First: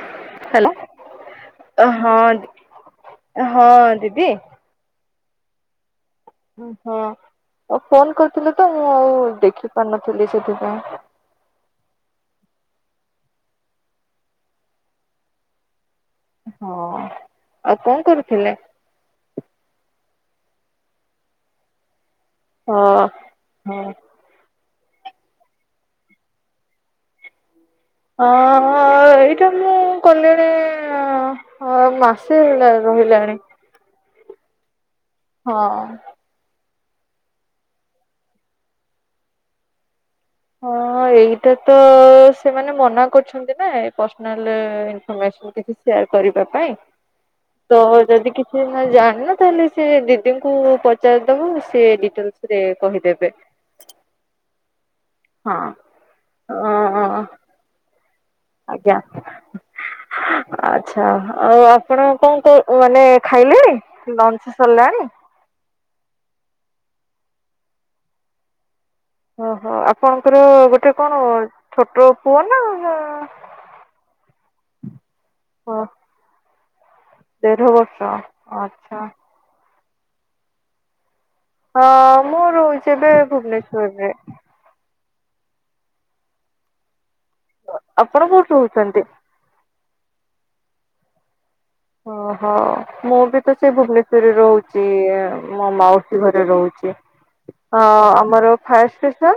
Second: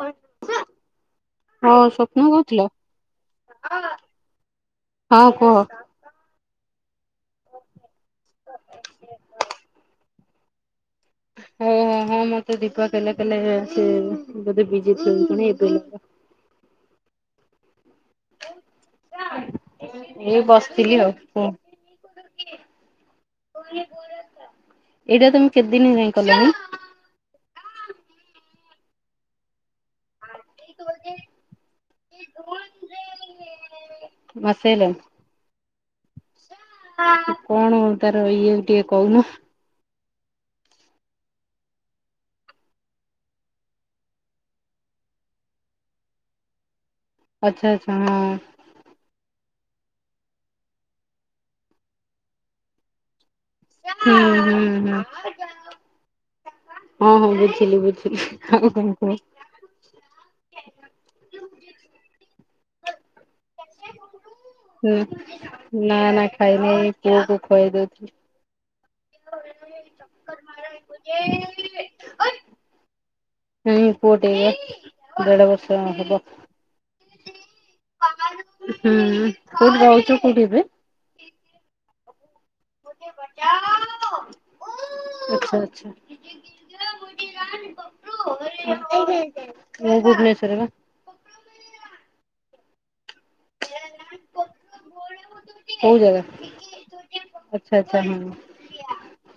ହ ହ୍ୟାଲୋ ହଁ ସ୍ୱପ୍ନ କହୁଥିଲ ହଁ ଦିଦି ହଁ କୁହ? ଓ ହୋ ହଁ ଆଉ ଫୋନ୍ କରିଥିଲ ତ ମୁଁ ଆଉ ଦେଖି ପାରିନଥିଲି ସେଥିପାଇଁ। ହଉ ହୋ ହଁ ମତେ ଦୀପା କଲେ କଲେ ବୋଧେ ବିଜଣି ଏବେ ହଁ ଆଉ କଣ କରୁଥିଲେ? ଏଇ ବସିଥିଲି ଆଉ ପୁ ହଁ ହଁ। ଏଇଟା ତମେ କେତେଦିନ ହେଲାଣି କଲଣିି? ହଁ- ଏଇଟା ମୁଁ କଲେଣି- ମାସେ ହେଲା ରହିଲାଣି। ବର୍ଷେ ହେଲାନି। ହଁ। କଣ ହ ତାର ଇଏ ଟିକେ କହୁନ? ହଁ ଏଇଟା ତ ସେମାନେ ମନା କରୁଛ କରିଚନ୍ତି ପ୍ରସନ୍ନାଲ୍ ଇନ୍ସଫେମେସ୍ ସେୟାର କରିବା ପାଇଁ। ଆଚ୍ଛା ତ ଆଚ୍ଛା ହଁ। ଯଦି କିଛି ଜାଣିନ ତାହେଲେ ସେ ଦିଦିଙ୍କୁ ପଚାରିଦବ ସେ ଡିଟେଲସ୍ ରେ କହିଦେବେ। ହୁଁ ହୁଁ ହୁଁ। ହଁ। ହଁ ଅ ହଁ ବୁଝିଲି ବୁଝିଲି ଆଉ କଣ ଆଜ୍ଞା କୁହ? ଆଚ୍ଛା ଆଉ ଆପଣ କଣ ମାନେ ଖାଇଲେଣି ଲଞ୍ଚ ସରିଲାଣି? ନାଁ ନାଁ ଖାଇନେଇ ଏଇ ପୁଅକୁ ଖୋଇଦଉଚି। ଓହୋ ଆପଣଙ୍କର ଗୋଟେ କଣ ଛୋଟ ପୁଅ ନାଁ ହୁଁ ପୁଅଟେ ଏଇବ ଦେଢ ବର୍ଷ ଓ ହବ। ହୁଁ ଦେଢ ବର୍ଷ ଆଚ୍ଛା। ତୁମେ ରହୁଚ କୋଉଠି ଏବେ? ହଁ ମୁଁ ରହୁଚି ଏବେ ଭୁବନେଶ୍ଵର ରେ। ଆଚ୍ଛା ଆଚ୍ଛା। ଆପଣ କୋଉଠି ରହୁଛନ୍ତି? ମୁଁ ଭୁବନେଶ୍ଵରେ ବା। ଓ ହୋ ମୁଁ ବି ତ ସେ ଭୁବନେଶ୍ଵରରେ ରହୁଚି, ମୋ କୋଉ ଜାଗା? ମାଉସୀ ଘରେ ରହୁଚି। ଆଚ୍ଛା ହଁ ଆଚ୍ଛା ଆମର ଫାୟାର ଷ୍ଟେସନ?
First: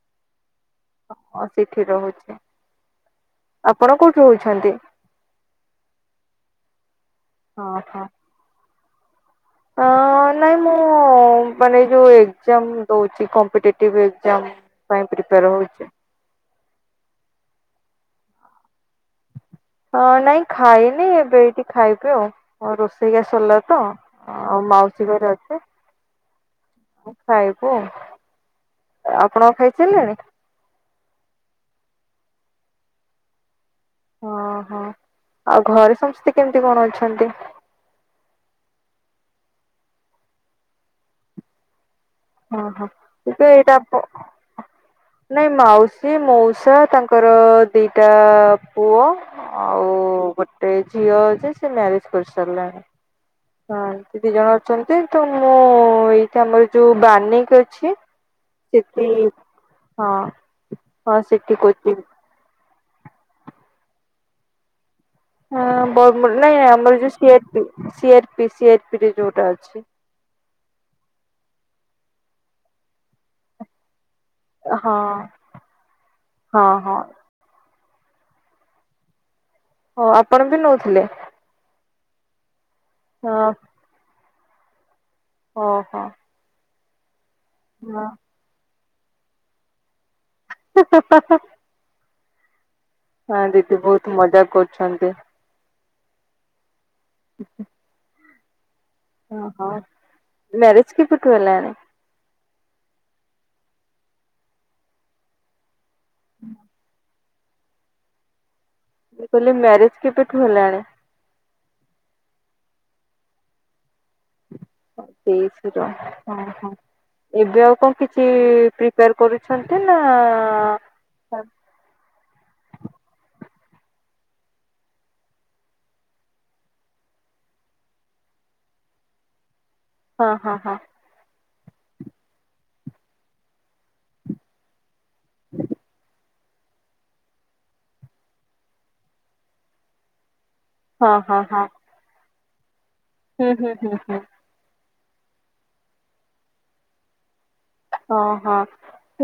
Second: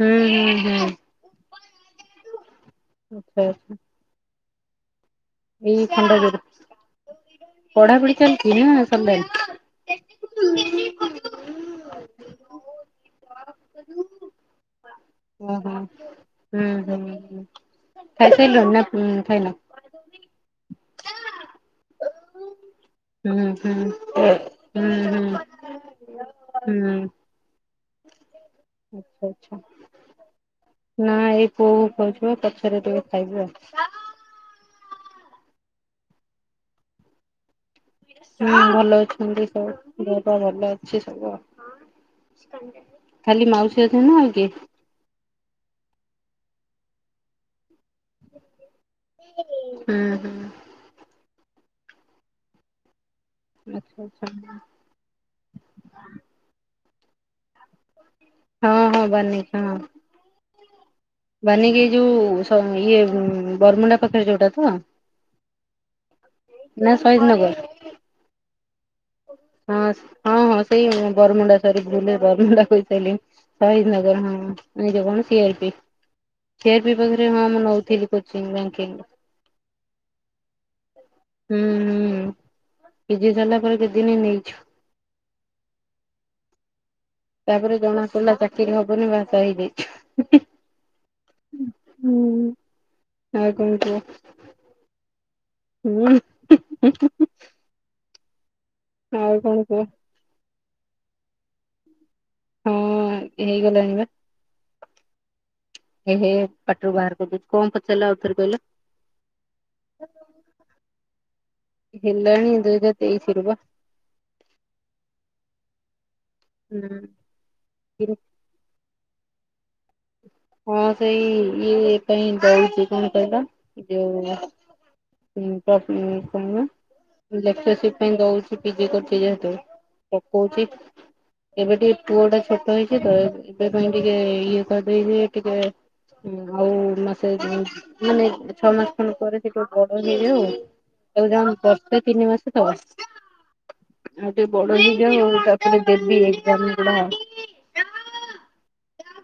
ହୁଁ ହୁଁ ହୁଁ। ହଁ ସେଠି ରହୁଚି। ଆଚ୍ଛା ଆଚ୍ଛା। ଆପଣ କୋଉଠି ରହୁଚନ୍ତି? ଏଇ ଖଣ୍ଡଗିରି। ହଁ ପଢାପଢି ଚାଲିଛି ନା ସରିଲାଣି। ଅ ନାଇଁ ମୁଁ ମାନେ ଯୋଉ ଓହୋ ଏକଜା୍ମ ଦଉଛି, କମ୍ ଟେଟିଭ ଏକ୍ଜା୍ମ। ଓ ହୋ ହୁଁ ହୁଁ ହୁଁ, ଖାଇସାରିଲଣି ନା ଖାଇନ। ହଁ ନାଇଁ ଖାଇନି, ଏବେ ଏଇଠି ଖାଇବି ଆଉ। ହଁ ରୋଷ ଏଇଆ ହୁଁ ସରିଲା ହୁଁ ହୁଁ ତ, ହୁଁ। ଆଉ ମାଉସୀ ଘରେ ହୁଁ ଅଛି। ହଁ ଖାଇବୁ। ଆଚ୍ଛା ଆପଣ ଆଚ୍ଛା ଖାଇସାରିଲେଣି? ନା ଏଇ ପୁଅକୁ ଖୁଆଉଛି ପା, ପଛରେ ଟିକେ ଖାଇବୁ ଆଉ। ଅ ହ, ଆଉ ଘରେ ସମସ୍ତେ କେମିତି କଣ ଅଛନ୍ତି? ହୁଁ ଭଲ ଅଛନ୍ତି ସବୁ, ଦେହ ପା ଭଲ ଅଛି ସବୁ ଆଉ। ହଁ ହଁ ଏବେ ଖାଲି ଏଇଟା ମାଉସୀ ଆପ ଅଛନ୍ତି ନା ଆଉ କିଏ? ନାଇଁ ମାଉସୀ ମଉସା ତାଙ୍କର ଦିଟା ପୁଅ ଆଉ ହୁଁ ହୁଁ ଗୋଟେ ଝିଅ ଅଛି, ସେ ମ୍ୟାରେଜ କରିସାରିଲାଣି। ହଁ ଆଚ୍ଛା ସେ ଦି ଜଣ ଆଚ୍ଛା। ଅଛନ୍ତି, ତ ମୁଁ ଏଇଠି ଆମର ଏ ଯୋଉ ବାନିକ୍ ଅଛି। ହଁ ହଁ ସେଠି ବାନିକି ହଁ। ହଁ ସେଠି ବାନିକି ଏ କୋଚିଂ ଯୋଉ ସ ଇଏ ବରମୁଣ୍ଡା ପାଖରେ ଯୋଉଟା ତ। ହଁ ବରମୁ ନାଇଁ ନା ଆମର ଯୋଉ ଶହୀଦନଗର ସିଆରପି, ସିଆରପି, ସିଆର୍ ହଁ। ହଁ ହଁ ସେଇ ବରମୁଣ୍ଡା, ସରି ଭୁଲରେ ବରମୁଣ୍ଡା କହିସାଇଲିଣୀ, ଶହୀଦନଗର ହଁ। ଏଇ ହଁ ଯୋଉ କଣ ସିଆରପି। ସିଆରପି ପାଖରେ ହଁ ମୁଁ ନଉଥିଲି କୋଚିଂ ବ୍ୟାଙ୍କିକ୍ ର। ହ ଆପଣ ବି ନଉଥିଲେ? ହୁଁ ହୁଁ, ପିଜି ହଁ ସାରିଲା ପରେ କେତେଦିନ ନେଇଛୁ। ଓହୋ। ତାପରେ ଜଣା ପଇଲା ଚାକିରି ହବନି, ବା ସା ହେଇଯାଇଛୁ। ହାଁ ହାଁ। ହୁଁ। ହଁ ଦିଦି ବହୁତ ମଜାକ୍ କରୁଛନ୍ତି। ହୁଁ। [inaudible] ଆଉ ଅ କଣ ହ, କୁହ ମ୍ୟାରେଜ କେବେଠୁ ହେଲାଣି? ହୁଁ ହେଇଗଲାଣି ବା। ଏ ହେ ପାଟିରୁ ବାହାରକରିଦଉଛି। କ ପଚାରିଲ ଆଉଥରେ କହିଲ? ମୁ କହିଲି ମ୍ୟାରେଜ କେବେଠୁ ହେଲାଣି? ହେଲାଣି ଦୁଇ ହଜାର ତେଇଶିରୁ ବା। ହଁ ତେଇଶିରୁ, ହଁ ହଁ। ହୁଁ। ଏବେ ଆଉ କଣ କିଛି ପ୍ରି ପାର କରୁଛନ୍ତି ନା ହଁ ସେଇ ଇଏ ପାଇଁ ଦଉଛି, କଣ କହିଲ, ଯଉ [unintelligible] ଲେକ୍ଚରସିପ୍ ପାଇଁ ଦଉଛି, ପିଜି କରୁଛି ଯେହେତୁ। ହଁ ହଁ ପକଉଛି। ହଁ ଏବେ ଟିକେ ପୁଅ ଟା ଛୋଟ ହେଇଛି ତ, ଏବେ ପାଇଁ ଟିକେ ଇଏ କରିଦେଇ ଟିକେ? ହଁ ଆଉ ମାସେ ମାନେ ଛଅ ମାସ ଖଣ୍ଡ ପରେ ସେଠୁ ବଡ ହେଇଯାଉ ଆଉ? ହଁ ଉ ହଁ ହଁ ବର୍ଷେ ତିନି ମାସ ତ [inaudible] ହୁଁ ହୁଁ ହୁଁ ହୁଁ। ଟିକେ ବଡ ହେଇଯାଉ, ତାପରେ ଦେବି ଏକଜାମ ଗୁଡା। ଓଁ ହଁ।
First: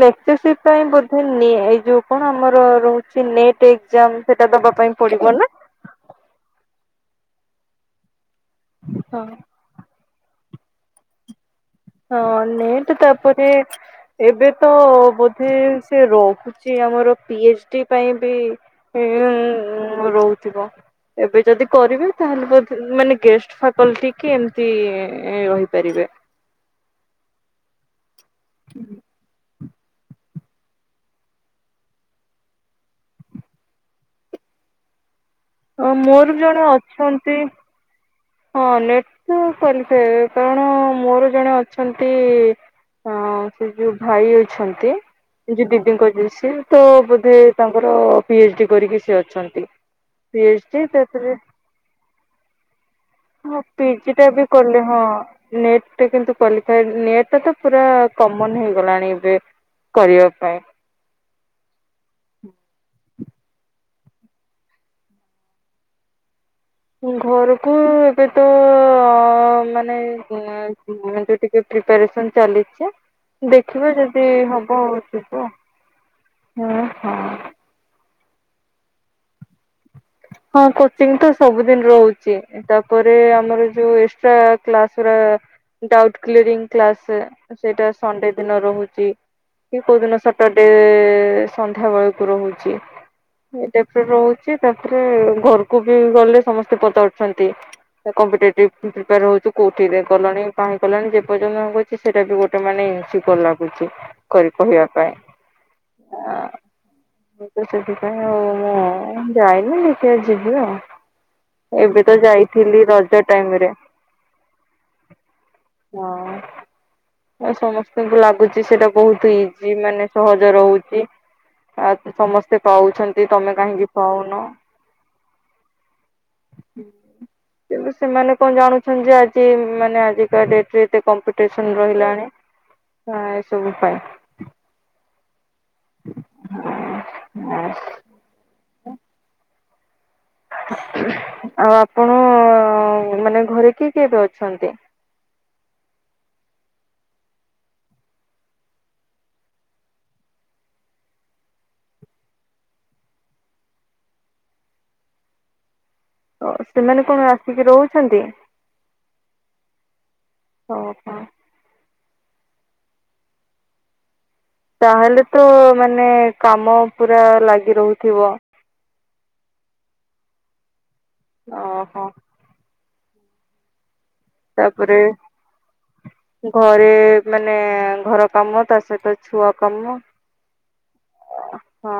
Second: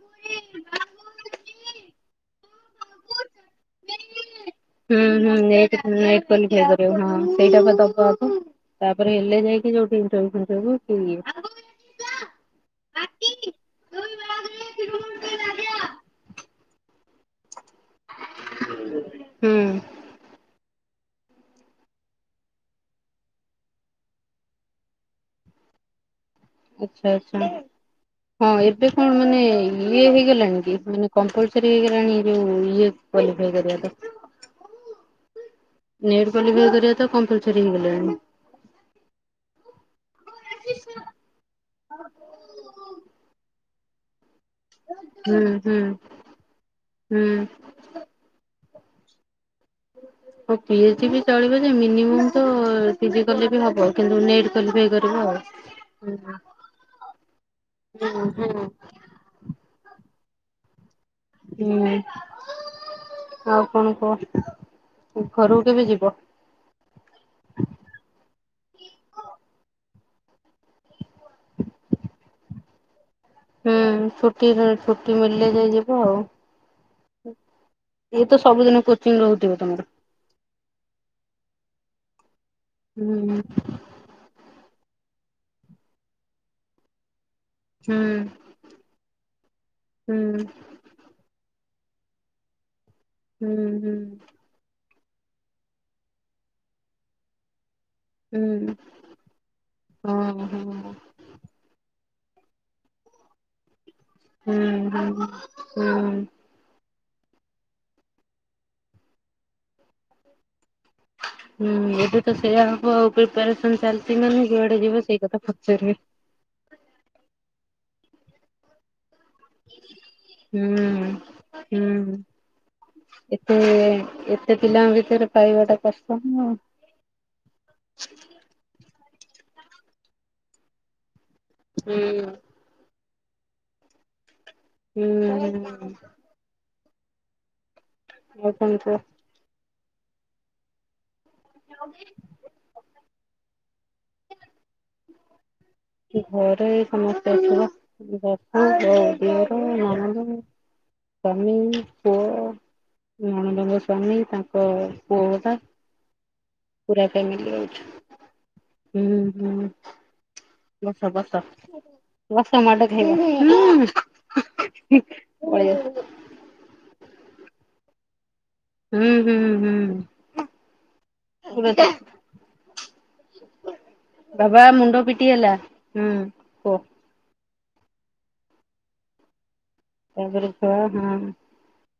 ଲେକ୍ଚରସିପ ପାଇଁ ବୋଧେ ନିଏ ଯୋଉ କଣ ଆମର ରହୁଛି ନେଟ୍? ଏଜାମ ସେଟା ଦବା ପାଇଁ ପଡିବ ନା। ନ କ ଠିଆ କରିବ ହଁ ସେଇଟା ଦବା ଆ ତ ତାପରେ ହଁ ହେଲେ ଯାଇକି? [unintelligible] ହଁ ନେଟ ତାପରେ? ଏବେ ତ ବୋଧେ ସେ ରହୁ? ସେ ଆମର ପି ଏଚ ଡି ପାଇଁ ବି [inaudible] ହୁଁ ମାନେ ରହୁଥିବ। ଏବେ ଯଦି କରିବେ ତାହେଲେ ମାନେ ଗେଷ୍ଟ ଫାକଲଟି କି ଏମିତି ରହିପାରିବେ। ଆଛା ଆଛା, ହଁ ଏବେ କଣ ମାନେ? ଇଏ ହେଇଗଲାଣି କି, ମାନେ କମ୍ପଲସରି ହେଇଗଲାଣି ଯୋଉ ଇଏ ବହି ପାଇଁ ଯେହେତୁ? ମୋର ନେଟ ଜଣେ [unintelligible] ଅଛନ୍ତି କମ୍ପାଲସରି ହେଇଗଲାଣି। ହଁ, ନେଟ ତ କରିଥାଏ କାରଣ ମୋର ଜଣେ ଅଛନ୍ତି। ଅ ସେ ଯୋଉ ଭାଇ ଅଛନ୍ତି, ହୁଁ ଯୋଉ ହୁଁ ଦିଦିଙ୍କ ଜ ତ ହୁଁ। ବୋଧେ ତାଙ୍କ? ତାଙ୍କର ପିଏଚ ଡି କରିକି ସେ ଅଛନ୍ତି ପି ହଁ ପି ଏଚ ଏଚ୍ ଡି ବି ତାପ ରେ? ଚଳିବ ମିନିମମ୍ ତ? ପିଜି କଲେ ହଁ ବି ହବ ପିଜି କିନ୍ତୁ ଟା ବି ନେଟ୍ କଲେ କ୍ୱାଲିଫାଇ ହଁ କରିବ ଆଉ। ନେଟ ହୁଁ କିୁ କଲିଥାଏ ନେଟ୍ ତ-? - ପୁରା ହୁଁ କମନ ହୁଁ ହେଇଗଲାଣି ଏବେ, କରିବା ପାଇଁ। ହୁଁ ଆଉ କଣ କୁହ? ଘରକୁ କେବେ ଯିବ? ଘରକୁ ଏବେ ତ? ମାନେ ଯ ଟିକେ ପ୍ରିପାରେସନ ଚାଲିଛି। ହୁଁ ଦେଖିବେ ଯଦି ଛୁଟି ହବ ଆଉ ଛୁଟି ଯିବ, ମିଳିଲେ ଯାଇ ଯିବ ହୁଁ ହଁ? ମୁତ ସବୁଦିନ କୋଚିଂ ରହୁଥିବ ତମର? ହଁ କୋଚିଂ ତ ସବୁଦିନ ରହୁଛି, ତାପରେ ହୁଁ ଆମର ଯୋଉ ଏକ୍ସଟ୍ରା? କ୍ଳାସ ଗୁରା, ଡାଉଟ କ୍ଲିଅରିଙ୍ଗ କ୍ଳାସରେ। ସେଇଟା ହୁଁ ସଣ୍ଡେ ଦିନ ରହୁଛି, କି କୋଉ ଦିନ ହୁଁ ସେ୍ଟୁର୍ଦୟ। ସନ୍ଧ୍ୟା ବେଳକୁ ରହୁଛି ହୁଁ ହୁଁ [unintelligible] ତାପରେ ଘରକୁ ବି ଗଲେ ସମସ୍ତେ ପଚାରୁୁଛନ୍ତି। କମ୍ପିଟେଟିଭ ହୁଁ ପ୍ରିପୟାର ହଉଛୁ, କୋଉଠିରେ ଗଲେଣି ହଁ କାହିଁ ହଁ। କଲାଣି ଯେ ପର୍ଯ୍ୟନ୍ତ ଆ -? - ସେଟା ବି ଗୋଟେ ମାନେ ଶଖ ଲାଗୁଛି କରି ହୁଁ କହିବା ପାଇଁ ହୁଁ ହୁଁ ଆ? ମୁଁ ତ ସେଥି ପାଇଁ ଆଉ ମୁଁ ଯାଇନି, ଦେଖିଆ ଯିବି ଆଉ। ହୁଁ, ଏବେ ତ ସେୟଆ ଯାଇଥିଲି ହବ ଆଉ, ରଜ ଟାଇମ ରେ ପ୍ରିପାରେସନ ଚାଲିଛି ମାନେ ଯୁଆଡେ ଯିବ ସେଇ କଥା ପଚାରିବେ। ଆଁ ସମସ୍ତଙ୍କୁ ଲାଗୁଛି ସେଇଟା ବହୁତ ଏଜ? ମାନେ ସହଜ ରହୁଛି ହୁଁ। ଆ ହୁଁ ସମସ୍ତେ ପାଉଛନ୍ତି ଏତେ ତମେ କାହିଁକି -,? - ଏତେ ପିଲାଙ୍କ ଭିତରେ ପାଇବା ଟା କଷ୍ଟ ହବ। ଏବେ ସେମାନେ କଣ ଜାଣୁଛନ୍ତି ଯେ ଆଜି ମାନେ ଆଜିକା ଡେଟରେ କମ [inaudible] ଟେନସନ ହୁଁ ରହିଲାଣି ପ୍ରୟ ଏସବୁ ପାଇଁ? ହୁଁ ଉ ଉ ଉ? ହଁ ହଁ [inaudible] ଆଉ କଣ କୁହ? ଆଉ ଆପଣ ମାନେ ଘରେ କିଏ କିଏ ଏବେ ଅଛନ୍ତି? ଘରେ ଏ ସମସ୍ତେ ଅଛୁ ପା ବାପା, ଦିଅର, ନଣନ୍ଦ। ସ୍ୱାମୀ, ପୁଅ ନଣନ୍ଦ ଙ୍କ ସ୍ଵାମୀ ତାଙ୍କ ପୁଅଟା ଓ ସେମାନେ ପୁରା କଣ ଫ୍ୟାମିଲୀ ଆସିକି ରହୁଛନ୍ତି? ଅଛୁ। ହୁଁ ହୁଁ ବସ ଓହୋ ବସ ବସ ମାଡ ଖାଇବ। ହୁଁ ତାହେଲେ ତ ପଳେଇ ଆସ। ମାନେ କାମ ପୁରା ଲାଗି ରହୁଥିବ ହୁଁ, ହୁଁ, ହୁଁ। ଓହୋ ବାବା ତାପରେ ମୁଣ୍ଡ ପିଟି ହେଲା। ହୁଁ କୁହ ଘରେ ମାନେ ଘର କାମ ତା ସହିତ ଛୁଆ କାମ ତାପରେ ଛୁଆ ହଁ ହଁ।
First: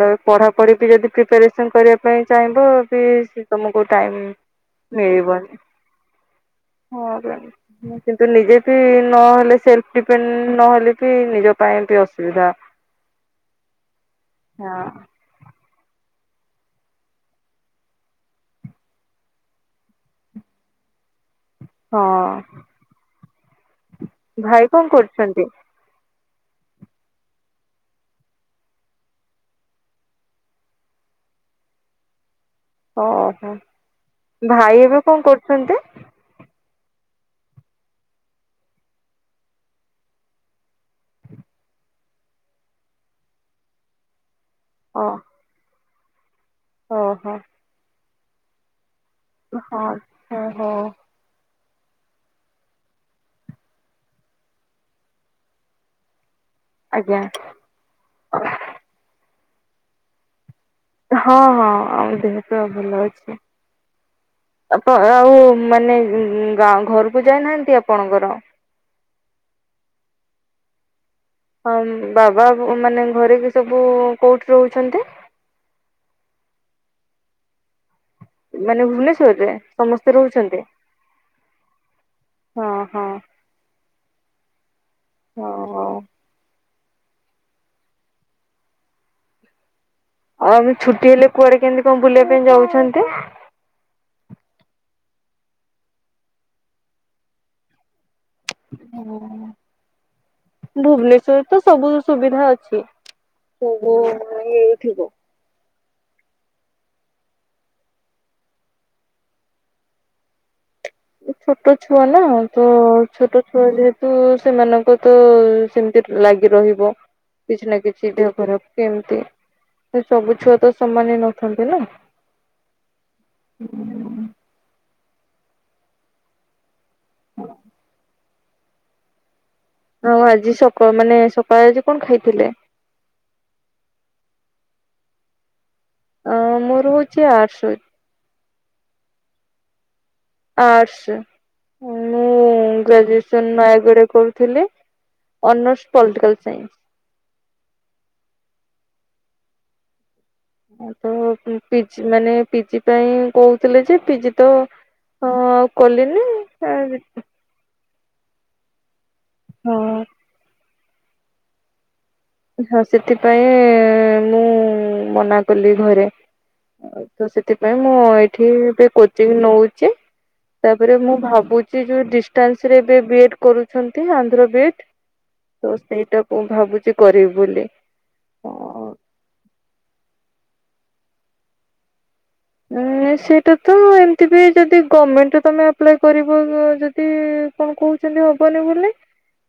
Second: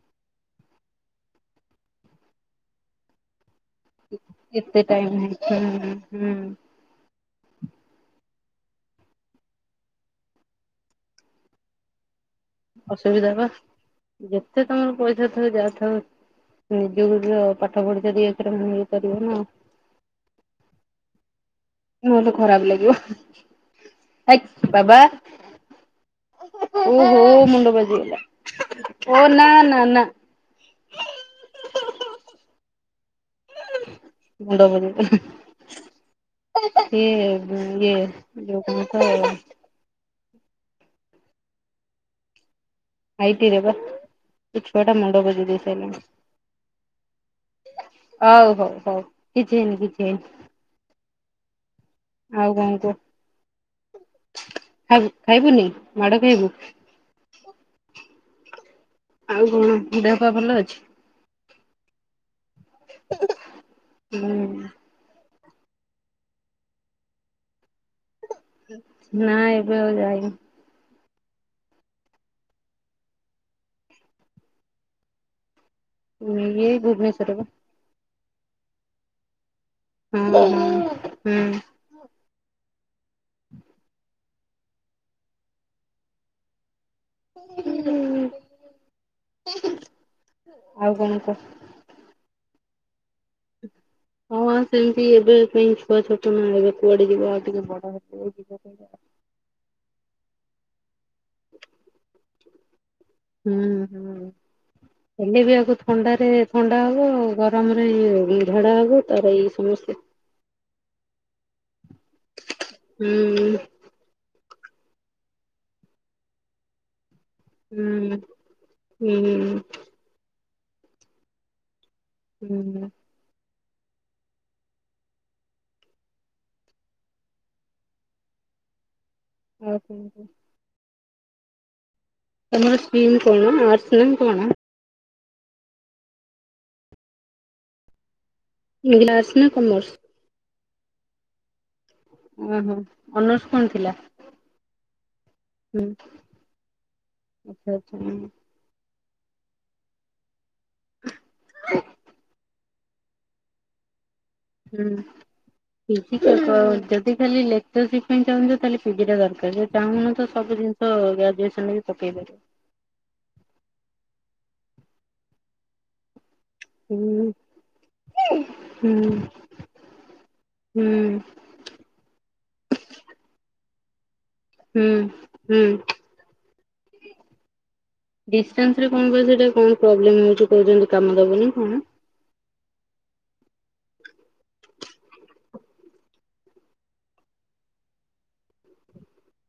ତାପରେ ପଢାପଢି ବି ଯଦି ପ୍ରିପାରେସନ କରିବା ପାଇଁ ଚାହିଁବ ବି ତମକୁ ଟାଇମ ଏତେ ଟାଇମ ନାହିଁ ମିଳିବନି ହୁଁ ହୁଁ ହ କିନ୍ତୁ ନିଜେ ବି ନହେଲେ ସେଲ୍ଫ ଡିପେଣ୍ଡ ନହେଲେ ବି ନିଜ ପାଇଁ ବି ଅସୁବିଧା ଅସୁବିଧା ପା। ଯେତେ ହଁ ତମର ପଇ ଥାଉ ଯାଇଥାଉ ନିଜକୁ ପାଠ ପଢିଚ ଦିରେ ଅକ୍ଷର ନେଇଇପାରିବ ନା ମୋତ ହଁ ଖରାପ ଲାଗିବ। ଭାଇ ଏଇକ୍ କଣ ବାବା କରୁଛନ୍ତି ଓହୋ ମୁଣ୍ଡ ବାଜିଗଲା ଓ ନା ନା ନା ଓହୋ। ମୁଣ୍ଡ ଭାଇ ଏବେ ଙ୍କ ବୁଲେଇଦେଲା କରୁଛନ୍ତି? ସିଏ ଇଏ ଯୋଉ କଣ୍ ତ? ଆଇଟରେ ବା ଏ ଛୁଆ ଟା ଓ ମୁଣ୍ଡ ବଜେଇ ଦେଇ ସାଇଲାନି। ଓହୋ ହଉ ହଉ ହଉ କିଛି ହେଇନି ହଁ କିଛି ହେଇନି ଓହୋ ଆଉ ଙ୍କ କୁହ ଖାଇବୁ ଖାଇବୁନି ମାଡ ଖାଇବୁ ଆଜ୍ଞା ଆଉ କଣ? ଦେହ ପା ଭଲ ଅଛି ହଁ, ହଁ ଆମ ଦେହ ପୁରା ଭଲ ଅଛି। ହୁଁ ତାପ ଆଉ ମାନେ ଗାଁ ଘରୁକୁ ଯାଇନାହାନ୍ତି ଆପଣଙ୍କର ନାଁ ଏବେ ଆଉ ଯାଇନୁ ହଁ ବାବା ମାନେ ଘରେ କି ସବୁ କୋଉଠି ରହୁଛନ୍ତି? ଏ ଭୁବୁନେଶ୍ୱର ବା ମାନେ ଭୁବନେଶ୍ଵରରେ ସମସ୍ତେ ହଁ ରୋ ହଁ ହୁଁ। ହଁ ହଁ ହ ହଉ [unintelligible] ଆଉ ଆମେ ଛୁଟି କଣ ହେଲେ କହ କୁଆଡେ କେମିତି ଙ୍କ ବୁଲିବା ପାଇଁ ଯାଉଛନ୍ତି ହଁ ଆଉ ସେମିତି ଏବେ ପାଇଁ ଛୁଆ ଛୋଟ ନା ଏବେ କୁଆଡେ ଯିବ ଆଉ ଟିକେ ବଡ ହେଲେ ଯିବ। [inaudible] ଭୁବନେଶ୍ଵରରେ ତ ସବୁ ସୁବିଧା ଅଛି ହୁଁ ସବୁ ହୁଁ। ଇଥିବ ହେଲେ ବି ଆକୁ ଥଣ୍ଡାରେ ଥଣ୍ଡା ହବ ଆଉ ଗରମରେ ଝାଡା ହବ ତାର ଏଇ ସମସ୍ୟା ଛୋଟା ଛୁଆ ନା ତ ଛୋଟ ହୁଁ ଛୁଆ ଯେହେତୁ ତ ସେମାନଙ୍କ ତ ସେମିତି ଲାଗି ରହିବ। କିଛି ନା କିଛି ହୁଁ ଦେହ ଖରାପ ହୁଁ କେମିତି ସବୁ ଛୁଆ ତ ସମାନ ନଥାନ୍ତି ନା। ହୁଁ ହୁଁ [inaudible] କଣ ଆଉ କୁହ? ଆଜି ସକ ମାନେ ସକାଳେ ଆଜି କଣ ଖାଇଥିଲେ? [unintelligible] ଅ ମୋର ହଉଛି ଆର୍ଟ୍ସ ଆର୍ଟ୍ସ ନା କମର୍ସ। ଆର୍ଟସ୍ ମୁଁ ଓହୋ ଅନର୍ସ ଗ୍ରାଜୁଏସନ କଣ ଥିଲା? ନୟାଗଡ଼ରେ କରୁଥିଲି। ହୁଁ ଅନର୍ଷ ପଲିଟିକାଲ ସାଇନ୍ସ। ଆଚ୍ଛା ଆଚ୍ଛା। ତ ପିଜି ମାନେ ପିଜି ପାଇଁ କହୁଥିଲେ ଯେ ପିଜି ତ ହଁ ଆଉ ହୁଁ କଲିନି ଯଦି ଖାଲି ଲେ ଯଉ ସେଥିପାଇଁ ଚାହୁଁଛ ତାହେଲେ ପିଜି ଟା ଦରକାର ଯଉ ଚାହୁଁନ ହଁ ତ ସବୁ ଜିନିଷ ଗ୍ରାଜୁଏସନରେ ବି ପକେଇ ପାରିବ। ହଁ ସେଥିପାଇଁ ମୁଁ ମନା କଲି ଘରେ। ଆ ତ ହୁଁ ସେଥିପାଇଁ ମୁଁ ଏଇଠି ବି ହୁଁ କୋଚିଂ ନଉଛି ହୁଁ ତାପରେ ମୁଁ ଭାବୁ ଯୋଉ ଡିଷ୍ଟାନ୍ସ ରେ ଏବେ ବି ଏଡ୍ କରୁଛନ୍ତି ଆନ୍ଧ୍ର ବି ହୁଁ ହୁଁ ତ ସେଇଟାକୁ ଭାବୁଛି କରିବି ବୋଲି ଡିଷ୍ଟାନ୍ସ ହଁ ରେ କଣ କ ସେଟା କଣ ପ୍ରୋବ୍ଲେମ ହଉଛି କହୁଛନ୍ତି କାମ ଦବନି କଣ। ସେଇଟା ତ ଏମିତି ବି ଯଦି ଗଭର୍ଣମେଣ୍ଟରେ ତମେ ଆପ୍ଲାଏ କରିବ ଯଦି କଣ କହୁଛନ୍ତି ହବନି ବୋଲି।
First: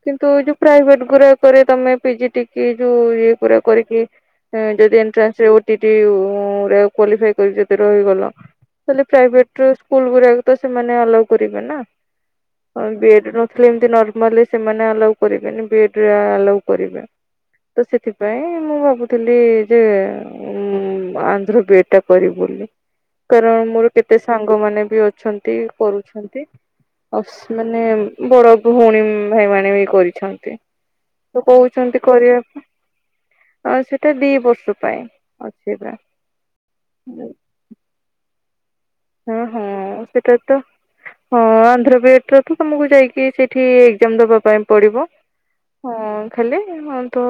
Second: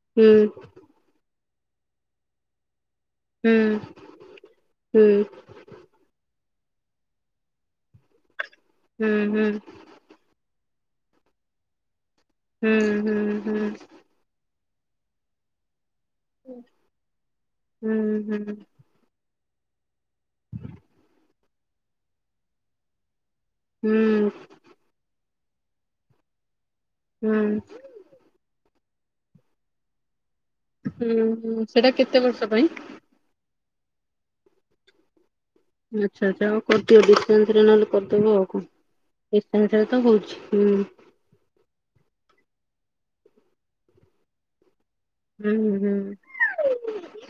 କିନ୍ତୁ ହୁଁ ଯୋଉ ପ୍ରାଇଭେଟ ଗୁଡାକରେ ତମେ ପିଜି ଟି କି ଯୋଉ [unintelligible] ହୁଁ ରହିଗଲ ହୁଁ ତାଲେ ହୁଁ ପ୍ରାଇଭେଟ ହୁଁ ସ୍କୁଲ ଗୁଡା ତ ସେମାନେ ଆଲାଓ କରିବେ ନା। ହୁଁ ବିଏଡ ହୁଁ ହୁଁ ନଥିଲେ ଏମତି ନର୍ମାଲି ସେମାନେ ଆଲାଓ କରିବେନି। ଆଲାଓ କରିବେ ତ ହୁଁ ହୁଁ ସେଥିପାଇଁ ମୁଁ ଭାବୁଛି ଥିଲି ଯେ ଆନ୍ଧ୍ର ବି ଏଡ ଟା କରିବି ବୋଲି। କାରଣ ମୋର ହୁଁ କେତେ ସାଙ୍ଗ ମାନେ ବି ଅଛନ୍ତି କରୁଛନ୍ତି ଆ ହୁଁ ହୁଁ ମାନେ ବଡ ଭଉଣୀ ଭାଇ ମାନେ ବି କରିଛନ୍ତି ତ ହୁଁ ସେଟା କହୁଛନ୍ତି କେତେ ବର୍ଷ ପାଇଁ? କରିବାକୁ। ହଁ ସେଇଟା ଦି ବର୍ଷ ପାଇଁ। ଅଛି ଏକା। ଆଚ୍ଛା ଆଛା ଆଉ କରିଦିଅ ଦିଷ୍ଟାନସ ରେ ନହେଲେ କରିଦବ ଆଉ କଣ। ହଁ ହଁ ଡିଷ୍ଟାନ୍ସ ରେ ତ ହଉଛି ସେଟା ତ ହୁଁ ହଁ ଆନ୍ଧ୍ରପ୍ରେଟର ତ ତୁମକୁ ଯାଇକି ସେଇଠି ଏକ୍ଜାମ ଦେବା ପାଇଁ ପଡ଼ିବ। ହୁଁ ହୁଁ ହେଲେ ତ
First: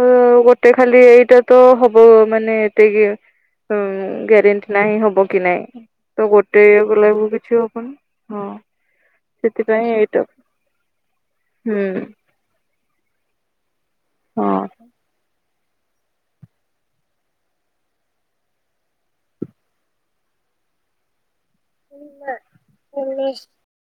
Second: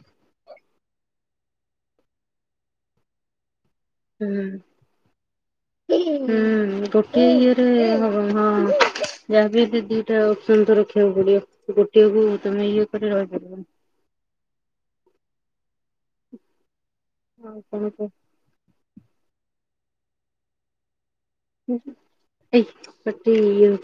ଗୋଟେ ଖାଲି ଏଇଟା ତ ହବ ମାନେ ଏତେ କି ହଁ ହୁଁ ହୁଁ ଗ୍ୟାରେଣ୍ଟି ନାହିଁ ହବ କି ନାଇଁ ତ ଗୋଟେ ଟେଇବାକୁ ଗୋଟିଏ ଲାଗୁ କିଛି ଇଏରେ ହବନି ହବ ହଁ। ଯାହାବି ସେଥିପାଇଁ ଦିଟା ଏଇଟା ଅପସନ୍ ତ ରଖିବାକୁ ପଡିବ ହୁଁ ଗୋଟିଏକୁ ତମେ ଇଏ କରି ରହିପାରିବନି। ହଁ ଆଉ କଣ କୁହ? ହଁ। [unintelligible]